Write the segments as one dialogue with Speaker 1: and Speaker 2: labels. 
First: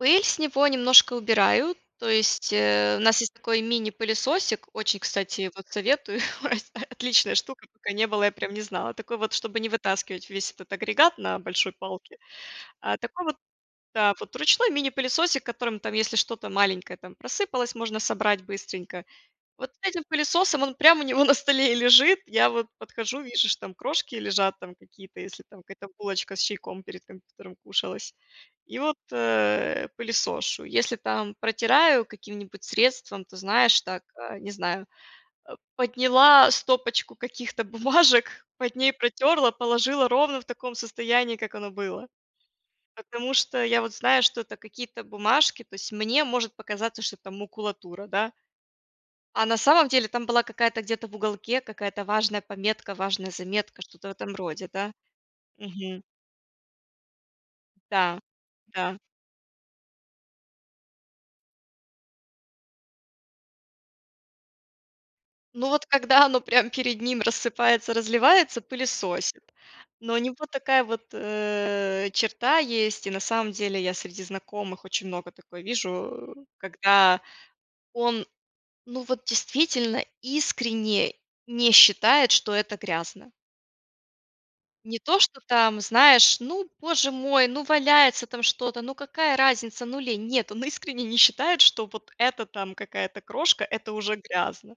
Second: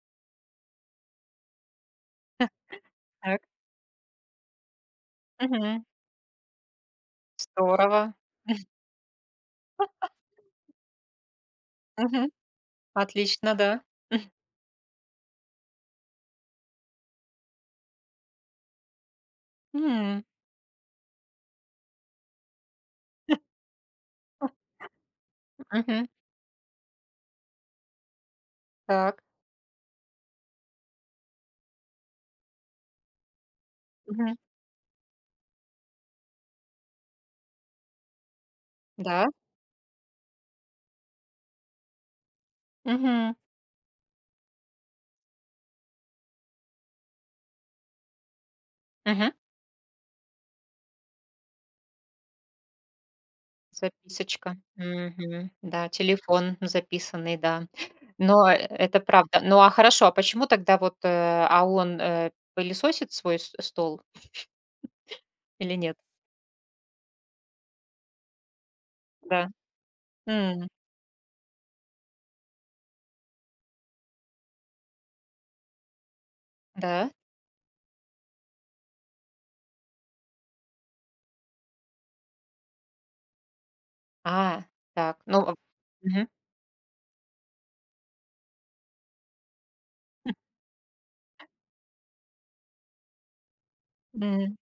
Speaker 1: Пыль с него немножко убираю, то есть, э, у нас есть
Speaker 2: Так.
Speaker 1: такой мини-пылесосик, очень кстати вот
Speaker 2: Мгм.
Speaker 1: советую, от отличная штука, пока не
Speaker 2: Здорово.
Speaker 1: было, я прям не знала. Такой вот, чтобы не вытаскивать весь этот агрегат на большой палке.
Speaker 2: Мгм.
Speaker 1: А такой вот
Speaker 2: Отлично, да.
Speaker 1: да. Вот ручной мини-пылесосик, которым там если что-то маленькое там просыпалось, можно собрать быстренько. Вот с этим
Speaker 2: М.
Speaker 1: пылесосом, он прям у него на столе и лежит. Я вот подхожу, вижу, что там крошки лежат там какие-то, если там какая-то
Speaker 2: Мгм.
Speaker 1: булочка с чайком перед компьютером кушалась. И вот,
Speaker 2: Так.
Speaker 1: э, пылесошу. Если там протираю каким-нибудь средством, ты знаешь, так,
Speaker 2: Мгм.
Speaker 1: э, не знаю, э, подняла стопочку каких-то бумажек, под ней
Speaker 2: Да?
Speaker 1: протерла, положила ровно в таком состоянии, как оно было. Потому
Speaker 2: Мгм.
Speaker 1: что я вот знаю, что это какие-то бумажки, то есть мне может показаться, что это макулатура, да.
Speaker 2: Мгм.
Speaker 1: А на самом деле там была какая-то, где-то в уголке, какая-то важная пометка, важная заметка, что-то в этом
Speaker 2: Записочка.
Speaker 1: роде, да.
Speaker 2: Мгм. Да,
Speaker 1: Мгм.
Speaker 2: телефон записанный, да.
Speaker 1: Да.
Speaker 2: Но э
Speaker 1: Да.
Speaker 2: это правда. Ну, а хорошо. А почему тогда вот, э А он, э, пылесосит свой с стол?
Speaker 1: Ну
Speaker 2: Или
Speaker 1: вот,
Speaker 2: нет?
Speaker 1: когда оно прям перед ним рассыпается, разливается- пылесосит.
Speaker 2: Да.
Speaker 1: Но у него
Speaker 2: М.
Speaker 1: такая вот, э, черта есть, и на самом деле я среди знакомых очень много такое вижу,
Speaker 2: Да?
Speaker 1: когда он ну вот действительно искренне не считает, что это грязно.
Speaker 2: А,
Speaker 1: Не то,
Speaker 2: так.
Speaker 1: что
Speaker 2: Ну, э
Speaker 1: там,
Speaker 2: Мгм.
Speaker 1: знаешь, ну, Боже мой, ну, валяется там что-то, ну какая разница, ну или нет. Он искренне не считает, что вот эта там какая-то крошка- это уже
Speaker 2: М.
Speaker 1: грязно.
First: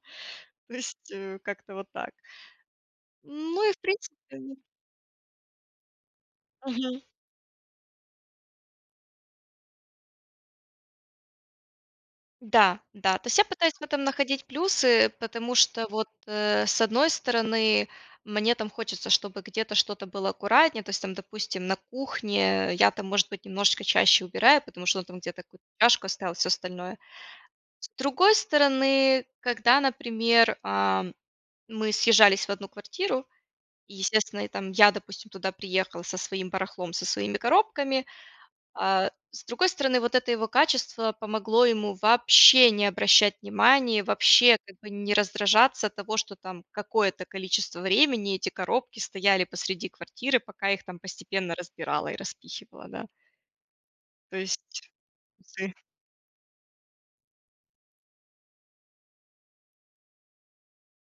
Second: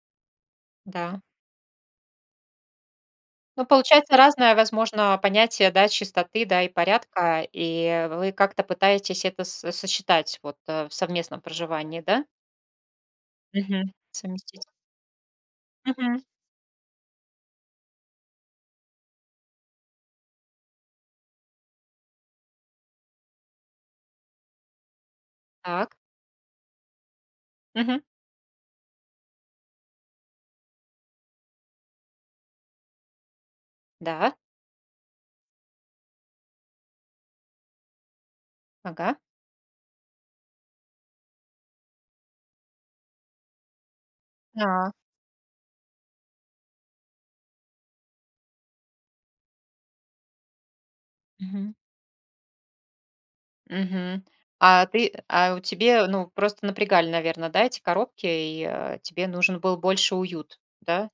Speaker 1: То есть,
Speaker 2: Да.
Speaker 1: э, как-то вот так.
Speaker 2: Ну,
Speaker 1: Ну, и в
Speaker 2: получается
Speaker 1: принципе
Speaker 2: разное,
Speaker 1: н
Speaker 2: возможно, понятие, да, чистоты, да, и
Speaker 1: Мгм.
Speaker 2: порядка. И вы как-то пытаетесь это со сочетать вот в совместном проживании, да?
Speaker 1: Да, да. То есть я пытаюсь в
Speaker 2: Мгм,
Speaker 1: этом находить
Speaker 2: совместить.
Speaker 1: плюсы, потому что вот,
Speaker 2: Мгм.
Speaker 1: э, с одной стороны, мне там хочется, чтобы где-то что-то было аккуратнее. То есть там, допустим, на кухне я там может быть немножечко чаще убираю, потому что он там где-то какую-то
Speaker 2: Так.
Speaker 1: чашку оставил, всё остальное. С
Speaker 2: Мгм.
Speaker 1: другой стороны, когда, например, ам, мы съезжались в 1 квартиру и
Speaker 2: Да.
Speaker 1: естественно, я, там я допустим, туда приехала со своим барахлом, со своими коробками, а.
Speaker 2: Ага.
Speaker 1: С другой стороны, вот это его качество помогло ему вообще не обращать внимания, вообще как бы
Speaker 2: Да.
Speaker 1: не раздражаться от того, что там какое-то количество времени эти коробки стояли посреди квартиры, пока их там постепенно
Speaker 2: Мгм.
Speaker 1: разбирала и распихивала, да.
Speaker 2: Мгм.
Speaker 1: То есть,
Speaker 2: А ты, а у
Speaker 1: з
Speaker 2: тебе, ну, просто напрягали, наверно, да, эти коробки, и, э, тебе нужен был больше уют, да?